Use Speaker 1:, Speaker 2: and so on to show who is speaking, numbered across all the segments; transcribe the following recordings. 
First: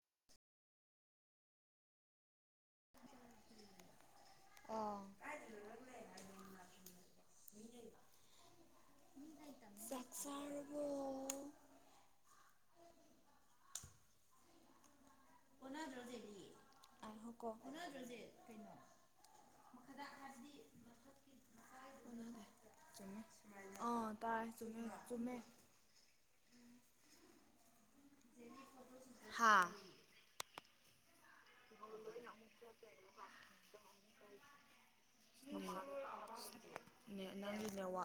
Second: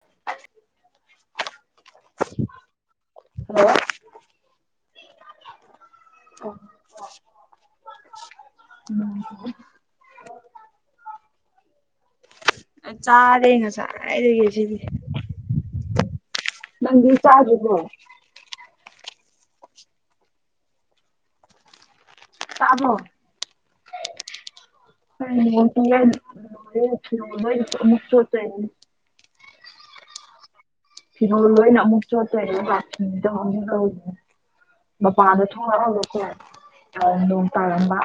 Speaker 1: [inaudible]
Speaker 2: ꯑꯣ
Speaker 1: ꯎꯝ
Speaker 2: ꯆꯥꯛꯁꯔꯕꯣ?
Speaker 1: ꯆꯥꯔꯦ ꯉꯁꯥꯏꯗꯒꯤ ꯁꯤꯗꯤ ꯅꯪꯗꯤ
Speaker 2: ꯍꯣ ꯀꯣ
Speaker 1: ꯆꯥꯗ꯭ꯔꯤꯕꯣ
Speaker 2: ꯀꯩꯅꯣ
Speaker 1: ꯇꯥꯕ꯭ꯔꯣ
Speaker 2: [unintelligible] ꯑꯥ ꯇꯥꯏ ꯆꯨꯝꯃꯦ꯫
Speaker 1: ꯌꯥ ꯃꯨꯛꯇꯁꯨ ꯆ [unintelligible]
Speaker 2: ꯍꯥꯥ
Speaker 1: ꯐꯅꯃꯁꯨ ꯀ ꯃꯄꯥꯟꯗ ꯊꯣꯡꯉꯛꯑꯒꯀꯣ
Speaker 2: ꯅꯦ
Speaker 1: ꯅꯣꯡ ꯇꯥꯔꯝꯕ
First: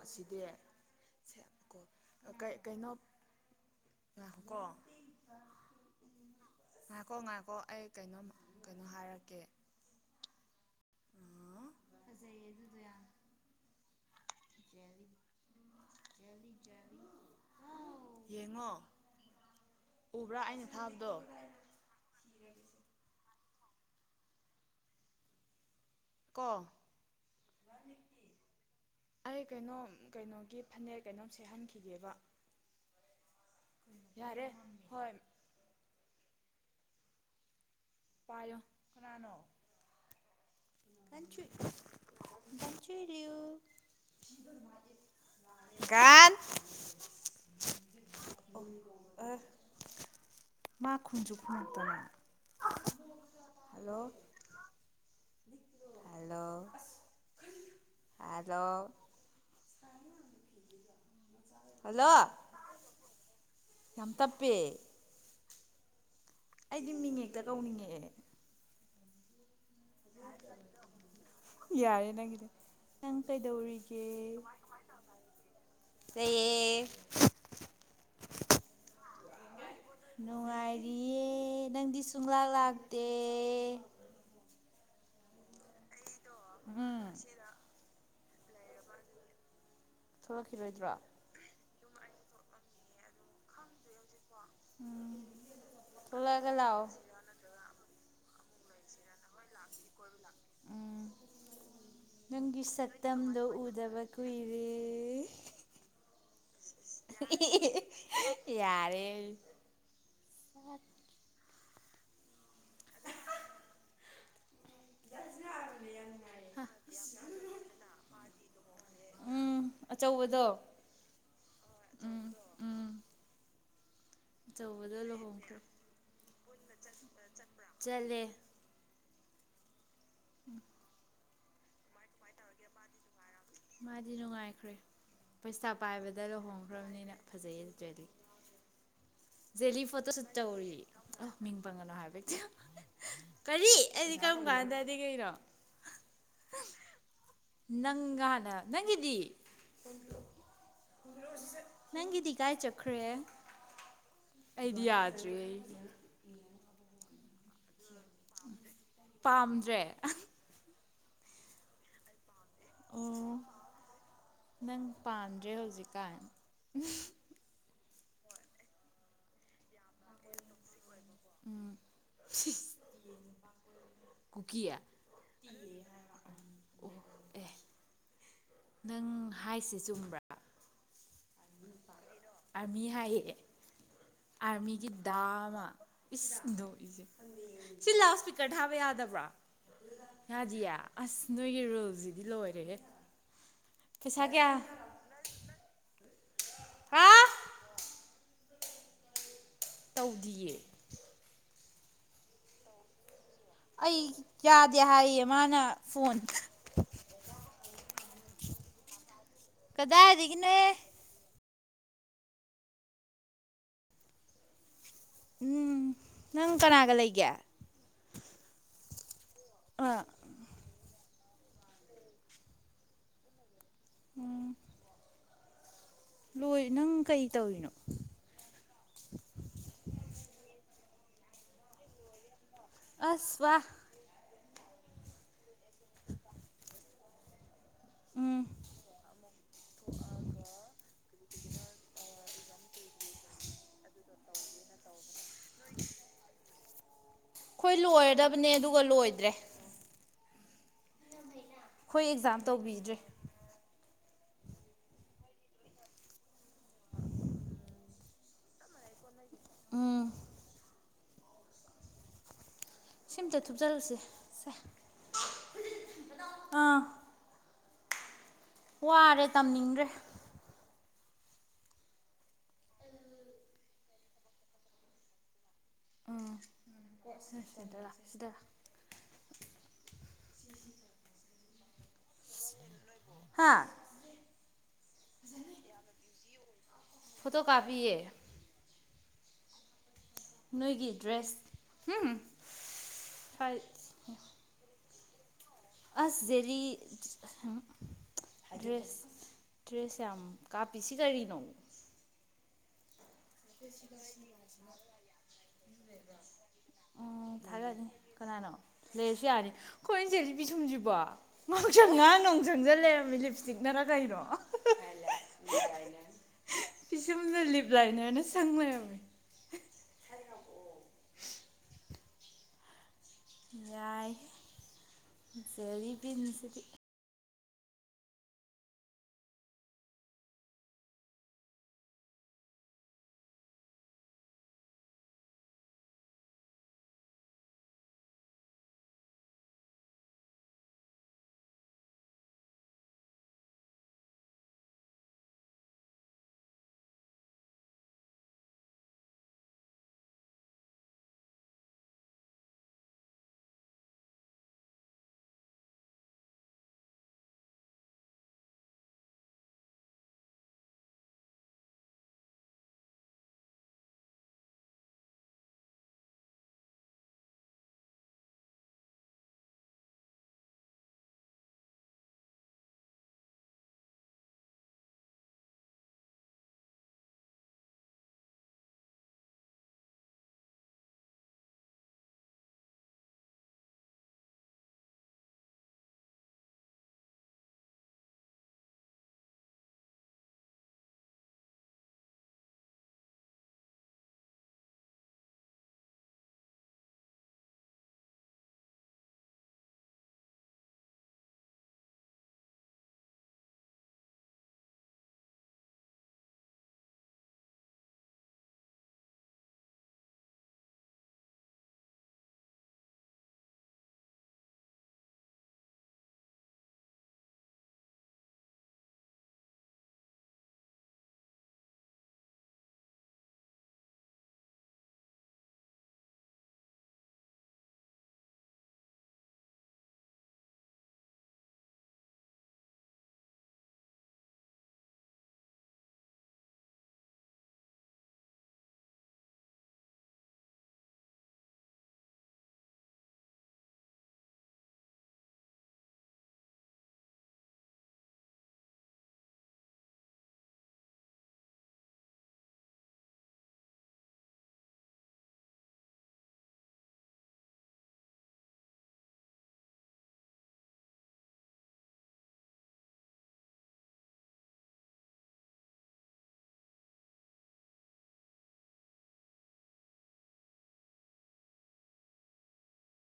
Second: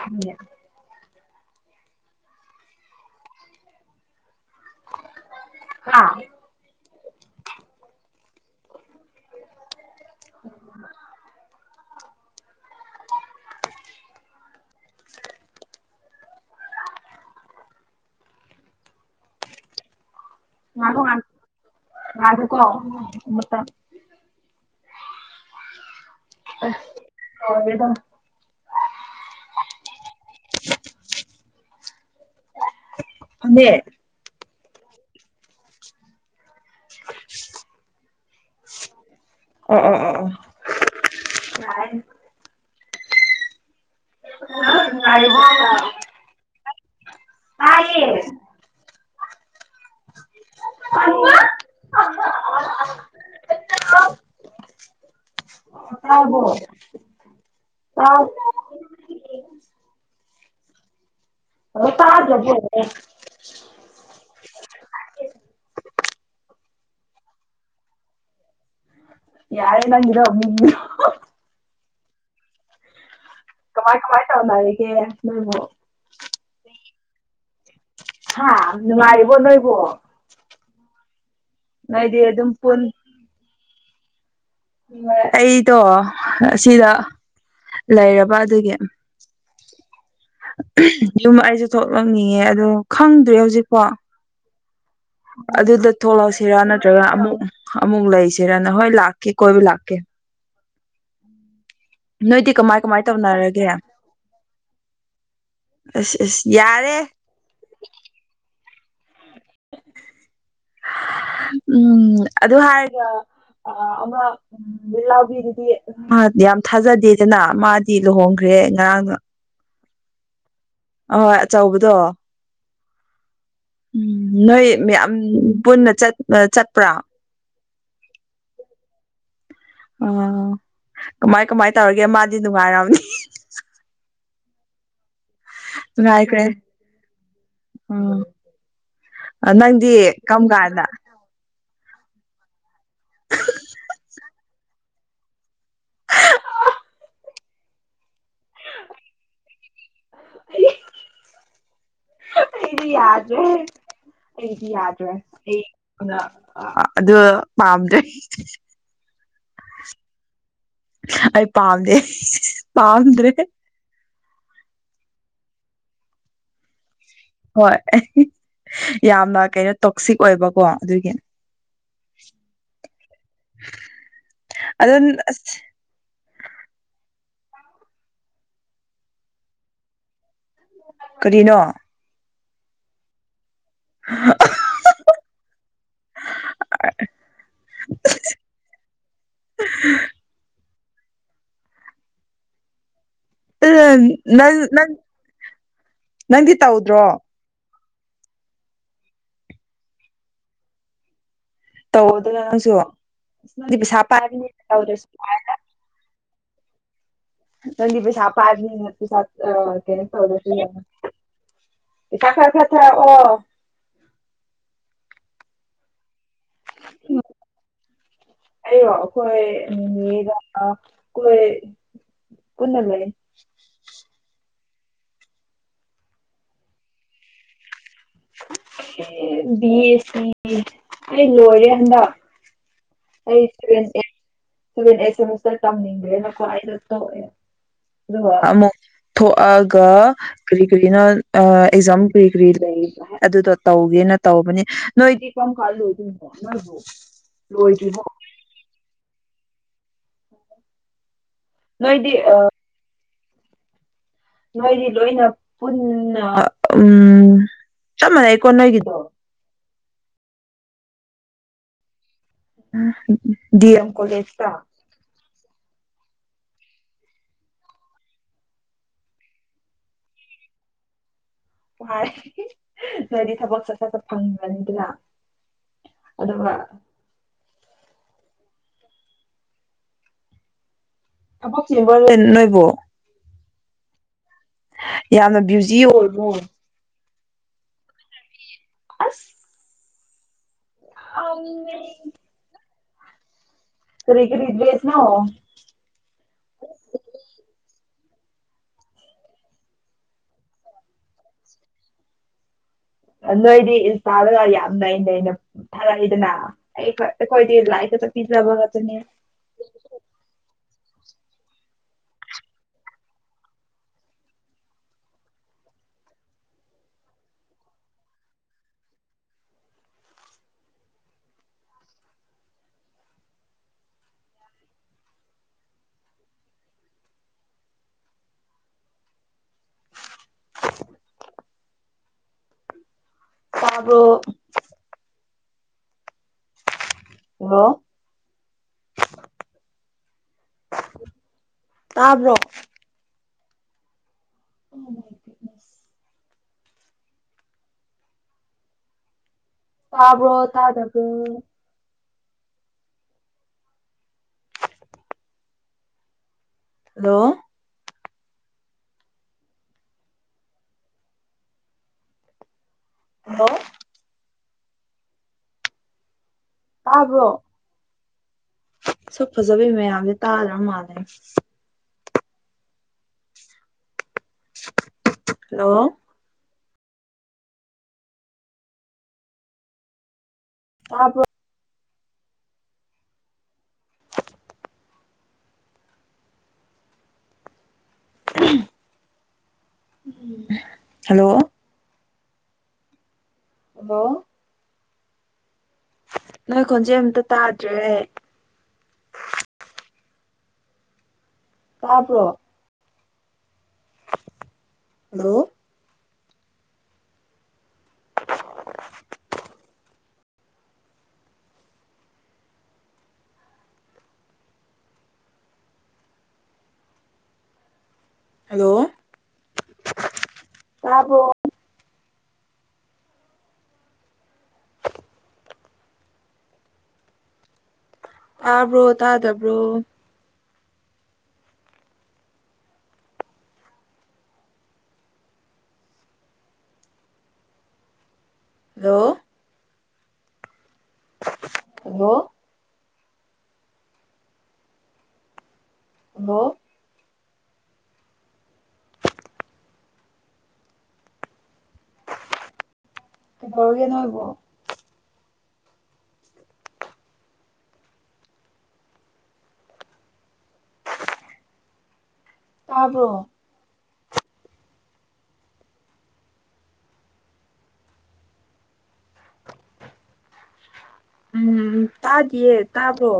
Speaker 2: ꯁꯦ ꯀꯣ ꯀꯩꯅꯣ ꯑ ꯀꯣ
Speaker 1: ꯍꯥꯥ
Speaker 2: ꯉꯥꯏꯈꯣ ꯉꯥꯏꯈꯣ ꯑꯩ ꯀꯩꯅꯣꯝ ꯀꯩꯅꯣ ꯍꯥꯏꯔꯛꯀꯦ꯫
Speaker 1: [inaudible] [inaudible]
Speaker 2: ꯆꯦꯔꯤ ꯌꯦꯡꯉꯣ ꯎꯕ꯭ꯔꯥ ꯑꯩꯅ
Speaker 1: ꯃꯥ
Speaker 2: ꯊꯥꯕꯗꯣ
Speaker 1: ꯃꯥ ꯀꯣ
Speaker 2: ꯀꯣ
Speaker 1: ꯑ ꯍꯦꯗ
Speaker 2: ꯑꯩ ꯀꯩꯅꯣꯝ ꯀꯩꯅꯣꯒꯤ ꯐꯅꯦꯛ ꯀꯩꯅꯣꯝ ꯁꯦꯍꯟꯈꯤꯒꯦꯕ
Speaker 1: ꯐꯃꯦ
Speaker 2: ꯌꯥꯔꯦ ꯍꯣꯏ
Speaker 1: [unintelligible]
Speaker 2: ꯄꯥꯏꯌꯣ ꯀꯅꯥꯅꯣ
Speaker 1: ꯑꯦ ꯑꯦ ꯑꯦ
Speaker 2: ꯀ ꯀꯟ ꯆꯨꯔꯤꯨ꯫
Speaker 1: [unintelligible]
Speaker 2: ꯀꯥꯟ
Speaker 1: ꯇꯥꯏꯌꯦ
Speaker 2: ꯑ ꯃꯥ ꯈꯨꯝꯁꯨ ꯈꯨꯝꯃꯛꯇꯅ ꯍꯂꯣ
Speaker 1: [unintelligible]
Speaker 2: ꯍꯂꯣ
Speaker 1: ꯍꯜꯂꯣ ꯇꯔꯕꯔꯣ
Speaker 2: ꯌꯥꯝ ꯇꯞꯄꯦ꯫ ꯑꯩꯗꯤ ꯃꯤꯉꯦꯛꯇ ꯀꯧꯅꯤꯡꯉꯛꯑꯦ꯫
Speaker 1: ꯌꯥꯔꯦ ꯅꯪꯒꯤꯗꯣ
Speaker 2: ꯌꯥꯔꯦꯅꯒꯗꯦ ꯅꯪ
Speaker 1: ꯀꯃꯥꯏ
Speaker 2: ꯀꯩꯗꯧꯔꯤꯒꯦ
Speaker 1: ꯀꯃꯥꯏ ꯇꯧꯅꯔꯤꯒꯦ ꯅꯣꯏꯕꯨ
Speaker 2: ꯂꯩꯌꯦ꯫
Speaker 1: ꯍꯥꯥ ꯅꯨꯡꯉꯥꯏꯔꯤꯕꯣ ꯅꯣꯏꯕꯣ
Speaker 2: ꯅꯨꯡꯉꯥꯏꯔꯤꯌꯦ ꯅꯪꯗꯤ
Speaker 1: ꯅꯣꯏꯗꯤ
Speaker 2: ꯁꯨꯡꯂꯥꯛ
Speaker 1: ꯑꯗꯨꯝ ꯄꯨꯟ
Speaker 2: ꯂꯥꯛꯇꯦ꯫
Speaker 1: ꯑꯩꯗꯣ ꯑꯁꯤꯗ
Speaker 2: ꯎꯝ
Speaker 1: ꯂꯩꯔꯕ ꯑꯗꯨꯒꯤ
Speaker 2: ꯊꯣꯛꯂꯛꯈꯤꯔꯣꯏꯗ꯭ꯔꯣ?
Speaker 1: ꯌꯨꯝ ꯑꯩꯁꯨ ꯊꯣꯛꯂꯛꯅꯤꯡꯉꯦ ꯑꯗꯣ ꯈꯪꯗ꯭ꯦ ꯍꯧꯖꯤꯛꯄꯣ
Speaker 2: ꯎꯝ
Speaker 1: ꯑꯗꯨꯗ ꯊꯣꯛꯂꯛꯁꯤꯔꯥ ꯅꯠꯇ꯭ꯔꯒ ꯑꯃꯨꯛ ꯑꯃꯨꯛ ꯂꯩꯁꯤꯔꯅ ꯍꯣꯏ ꯂꯥꯛ
Speaker 2: ꯂꯗꯤ ꯀ ꯂꯥꯛ ꯎꯝ
Speaker 1: ꯅꯣꯏꯗꯤ
Speaker 2: ꯅꯪꯒꯤ
Speaker 1: ꯀꯃꯥꯏ ꯀꯃꯥꯏ
Speaker 2: ꯁꯛꯇꯝꯗꯣ
Speaker 1: ꯇꯧꯅꯔꯒꯦ
Speaker 2: ꯎꯗꯕ ꯀꯨꯏꯔꯦ
Speaker 1: ꯑꯁ ꯑꯁ ꯌꯥꯔꯦ꯫
Speaker 2: ꯌꯥꯔꯦ
Speaker 1: ꯎꯝ ꯑꯗꯨ ꯍꯥꯏꯔꯒ ꯑꯃ ꯎꯜꯂꯥꯎꯕꯤꯗꯨꯗꯤ ꯌꯥꯝ ꯊꯥꯖꯗꯦꯗꯅ ꯃꯥꯗꯤ ꯂꯨꯍꯣꯡꯈ꯭ꯔꯦ ꯉꯔꯥꯡꯅ
Speaker 2: ꯎꯝ ꯑꯆꯧꯕꯗꯣ
Speaker 1: ꯑꯍꯣꯏ ꯑꯆꯧꯕꯗꯣ
Speaker 2: ꯎꯝ
Speaker 1: ꯎꯝ ꯅꯣꯏ
Speaker 2: ꯑꯆꯧꯕꯗꯣ
Speaker 1: ꯌꯥꯝ
Speaker 2: ꯂꯨꯍꯣꯡꯈ꯭ꯔꯦ
Speaker 1: ꯄꯨꯟꯅ ꯆꯠꯄ꯭ꯔꯥ
Speaker 2: ꯆꯂꯦ
Speaker 1: ꯑꯣ ꯀꯃꯥꯏ ꯀꯃꯥꯏ ꯇꯧꯔꯒꯦ ꯃꯥꯗꯤ ꯅꯨꯡꯉꯥꯏꯔꯝꯅꯤ
Speaker 2: ꯃꯥꯗꯤ ꯅꯨꯡꯉꯥꯏꯈ꯭ꯔꯦ ꯄꯩꯁꯥ ꯄꯥꯏꯕꯗ
Speaker 1: ꯅꯨꯡꯉꯥꯏꯈ꯭ꯔꯦ
Speaker 2: ꯂꯨꯍꯣꯡꯈ꯭ꯔꯕꯅꯤꯅ ꯐꯖꯩꯌꯦ ꯆꯦꯜꯂꯤ
Speaker 1: ꯎꯝ
Speaker 2: ꯖꯦꯂꯤ
Speaker 1: ꯅꯪꯗꯤ
Speaker 2: ꯐꯇꯣ ꯁꯨꯇ
Speaker 1: ꯀꯔꯝ
Speaker 2: ꯇꯧꯔꯤꯌꯦ
Speaker 1: ꯀꯥꯟꯗ
Speaker 2: ꯃꯤꯡ ꯄꯪꯒꯅꯣ ꯍꯥꯏꯕꯛꯇ ꯀꯔꯤ ꯑꯩꯗꯤ ꯀꯔꯝ ꯀꯥꯟꯗꯗꯤ ꯀꯩꯅꯣ ꯅꯪꯒꯅ ꯅꯪꯒꯤꯗꯤ ꯅꯪꯒꯤꯗꯤ ꯏ ꯀꯥꯏ
Speaker 1: ꯑꯩꯗꯤ
Speaker 2: ꯆꯠꯈ꯭ꯔꯦ
Speaker 1: ꯌꯥꯗ꯭ꯔꯦ
Speaker 2: ꯑꯩꯗꯤ ꯌꯥꯗ꯭ꯔꯦ ꯑꯩ
Speaker 1: ꯑꯗ
Speaker 2: ꯄꯥꯝꯗ꯭ꯔꯦ
Speaker 1: ꯑꯩ ꯄꯥꯝꯗꯦ
Speaker 2: ꯑꯣ
Speaker 1: ꯄꯥꯝꯗ꯭ꯔꯦ
Speaker 2: ꯅꯪ ꯄꯥꯟꯗ꯭ꯔꯦ ꯍꯧꯖꯤꯛꯀꯥꯟ
Speaker 1: ꯍꯣꯏ ꯌꯥꯝꯅ ꯀꯩꯅꯣ ꯇꯣꯛꯁꯤꯛ ꯑꯣꯏꯕꯀꯣ ꯑꯗꯨꯒꯤ
Speaker 2: ꯀꯨꯀꯤꯌꯥ
Speaker 1: ꯑꯗꯨ ꯑꯁ
Speaker 2: ꯑꯣ ꯑꯦ ꯅꯪ ꯍꯥꯏꯁ ꯆꯨꯝꯕ꯭ꯔꯥ
Speaker 1: ꯀꯔꯤꯅꯣ
Speaker 2: ꯑꯥꯔꯃꯤ ꯍꯥꯏꯌꯦꯑꯦ
Speaker 1: ꯑ
Speaker 2: ꯃꯤꯒꯤ ꯗꯥꯃ ꯏꯗꯣ ꯏꯁꯦ ꯁꯤꯜ ꯂꯥꯎꯑꯣ ꯏꯁꯄꯤꯀꯔ ꯊꯥꯕ ꯌꯥꯗꯕ꯭ꯔꯥ ꯌꯥꯗꯤꯌꯦ ꯑꯁ ꯅꯣꯏꯒꯤ ꯔꯨꯜꯁꯤꯗꯤ ꯂꯣꯏꯔꯦ
Speaker 1: ꯎ ꯅꯪ ꯅꯪ ꯅꯪꯗꯤ ꯇꯧꯗ꯭ꯔꯣ
Speaker 2: ꯍꯥ ꯇꯧꯗꯤꯌꯦ
Speaker 1: ꯇꯧꯗꯪꯁꯨ
Speaker 2: ꯑꯩ ꯌꯥꯗꯦ ꯍꯥꯏꯌꯦ ꯃꯥꯅ ꯐꯣꯟ
Speaker 1: ꯀꯗꯤ ꯄꯁ ꯄ ꯍꯥꯏꯗꯅꯤ ꯀꯩꯅꯅꯦ ꯇꯗ
Speaker 2: ꯀꯗꯥꯏꯗꯒꯤꯅꯣꯍꯦ
Speaker 1: ꯀꯔ ꯀꯦꯇ꯭ꯔꯦ ꯑꯣ
Speaker 2: ꯎꯝ ꯅꯪ ꯀꯅꯥꯒ ꯂꯩꯒꯦ
Speaker 1: ꯑꯩꯌꯣ ꯑꯩꯈꯣꯏ
Speaker 2: ꯑꯥ
Speaker 1: ꯏꯅꯦꯒ ꯄꯨꯟꯅ ꯂꯩ
Speaker 2: ꯎꯝ ꯂꯣꯏ ꯅꯪ ꯀꯩ ꯇꯧꯔꯤꯅꯣ
Speaker 1: ꯕꯤ ꯑꯦ ꯁꯤ ꯑꯩ ꯂꯣꯏꯔꯦ ꯍꯟꯗꯛ
Speaker 2: ꯑꯁ ꯋꯥ
Speaker 1: ꯑꯦꯁꯦ ꯑꯃꯁꯔ ꯇꯝ ꯅꯒ ꯐ
Speaker 2: ꯎꯝ
Speaker 1: ꯑꯃꯨꯛ ꯊꯣꯛꯑꯒ ꯀꯔꯤ ꯀꯔꯤꯅꯣ ꯑꯦꯛꯖꯥꯝ ꯀꯔꯤ ꯀꯔꯤ ꯂꯩꯕ ꯑꯗꯨꯗꯣ ꯇꯧꯒꯦꯅ ꯇꯧꯕꯅꯦ ꯅꯣꯏꯗꯤ ꯀꯔꯝ ꯀꯥꯟ ꯂꯣꯏꯗꯣꯏꯅꯣ ꯅꯣꯏꯕꯨ ꯂꯣꯏꯗ꯭ꯔꯤꯕꯣ
Speaker 2: ꯍꯥꯏꯕꯅꯦ ꯑꯗꯨꯒ ꯂꯣꯏꯗ꯭ꯔꯦ ꯑꯩꯣꯏ
Speaker 1: ꯅꯣꯏꯗꯤ
Speaker 2: ꯑꯦꯛꯖꯥꯝ ꯇꯧꯕꯤꯗ꯭ꯔꯦ
Speaker 1: ꯅꯣꯏꯗꯤ ꯂꯣꯏꯅ ꯄꯨꯟꯅ ꯎꯝ ꯆꯞ ꯃꯥꯟꯅꯩꯀꯣ ꯅꯣꯏꯒꯤꯗꯣ
Speaker 2: ꯑꯗꯨ ꯁꯤꯝꯇ
Speaker 1: ꯗꯤ ꯑꯦꯝ
Speaker 2: ꯊꯨꯞꯆꯜꯂꯨꯁꯦ
Speaker 1: ꯀꯣꯂꯦꯖꯇ
Speaker 2: ꯁꯦ ꯑꯥ ꯋꯥꯔꯦ ꯇꯝꯅꯤꯡꯗ꯭ꯔꯦ
Speaker 1: ꯅꯣꯏꯗꯤ ꯊꯕꯛ ꯆꯠ ꯆꯠ ꯆꯠ ꯐꯪꯈ꯭ꯔꯅꯤꯗꯅ
Speaker 2: ꯎꯝ [unintelligible]
Speaker 1: ꯑꯗꯨꯒ ꯅꫭꯏꯕꯣ
Speaker 2: ꯍꯥꯥ
Speaker 1: ꯌꯥꯝꯅ ꯕꯌꯨꯖꯤ ꯑꯣꯏꯕꯣ
Speaker 2: ꯐꯣꯇꯣ ꯀꯥꯄꯤꯌꯦ
Speaker 1: ꯑ
Speaker 2: ꯅꯣꯏꯒꯤ ꯗ꯭ꯔꯦꯁ ꯎꯝ
Speaker 1: ꯀꯔꯤꯒꯤ ꯗꯗꯦꯁꯅꯣ
Speaker 2: ꯑꯁ ꯖꯦꯔꯤ ꯗ꯭ꯔꯦꯁ ꯗ꯭ꯔꯦꯁ ꯌꯥꯝ ꯀꯥꯞꯄꯤꯁꯤ ꯀꯔꯤꯅꯣ
Speaker 1: ꯅꯣꯏꯗꯤ ꯏꯟꯁꯇꯥꯗꯒ ꯌꯥꯝꯅꯩꯅ ꯊꯥꯔꯛꯏꯗꯅ ꯑꯩ
Speaker 2: ꯑꯣ
Speaker 1: ꯑꯩꯈꯣꯏꯗꯤ ꯂꯥꯏ
Speaker 2: ꯊꯥꯒꯠꯅꯤ ꯀꯅꯥꯅꯣ ꯂꯩꯔꯁꯨꯌꯥꯅꯤ ꯍꯣꯏ ꯏꯟꯆꯦꯁꯤꯄꯤ ꯁꯨꯝꯁꯤꯕꯣ ꯃꯍꯎꯁꯪ ꯉꯥ ꯅꯣꯡ ꯆꯪꯖ ꯂꯩꯔꯝꯃꯤ ꯂꯤꯞ ꯏꯁꯇꯤꯛꯅꯔ ꯀꯩꯅꯣ ꯄꯤꯁꯨꯝꯗ ꯂꯤꯕ ꯂꯩꯥꯏꯅꯅ ꯁꯪꯕ ꯍꯥꯏꯔꯛꯑꯣ ꯌꯥꯏ ꯖꯦꯔꯤꯕꯤꯟꯁꯤꯗꯤ
Speaker 1: ꯇꯥꯕ꯭ꯔꯣ ꯍꯜꯂꫭ ꯇꯥꯕ꯭ꯔꯣ [inaudible] ꯇꯥꯕ꯭ꯔꯣ ꯇꯥꯗꯕꯔꯣ ꯍꯜꯂꯣ ꯍꯜꯂꯣ ꯇꯥꯕ꯭ꯔꯣ ꯁꯛ ꯐꯖꯕꯤ ꯃꯌꯥꯝꯁꯦ ꯇꯥꯗ꯭ꯔ ꯃꯥꯜꯂꯦ ꯍꯜꯂꯣ ꯇꯥꯕꯔꯣ ꯎꯝ ꯍꯜꯂꯣ ꯑꯣꯂꯣ ꯅꯣꯏ ꯈꯣꯟꯖꯦꯜꯗꫭ ꯑꯝꯇ ꯇꯥꯗ꯭ꯔꯦ ꯇꯥꯕꯔꯣ ꯍꯜꯂꯣ [unintelligible] ꯇꯥꯕꯔꫭ ꯇꯥꯕ꯭ꯔꯣ ꯇꯥꯗꯕ꯭ꯔꯣ ꯍꯜꯂꯣ ꯍꯜꯂꯣ ꯑ ꯅꫭꯏꯕꯣ ꯇꯥꯔꯕ꯭ꯔꯣ ꯎꯝ ꯇꯥꯗꯤꯌꯦ ꯇꯥꯕ꯭ꯔꯣ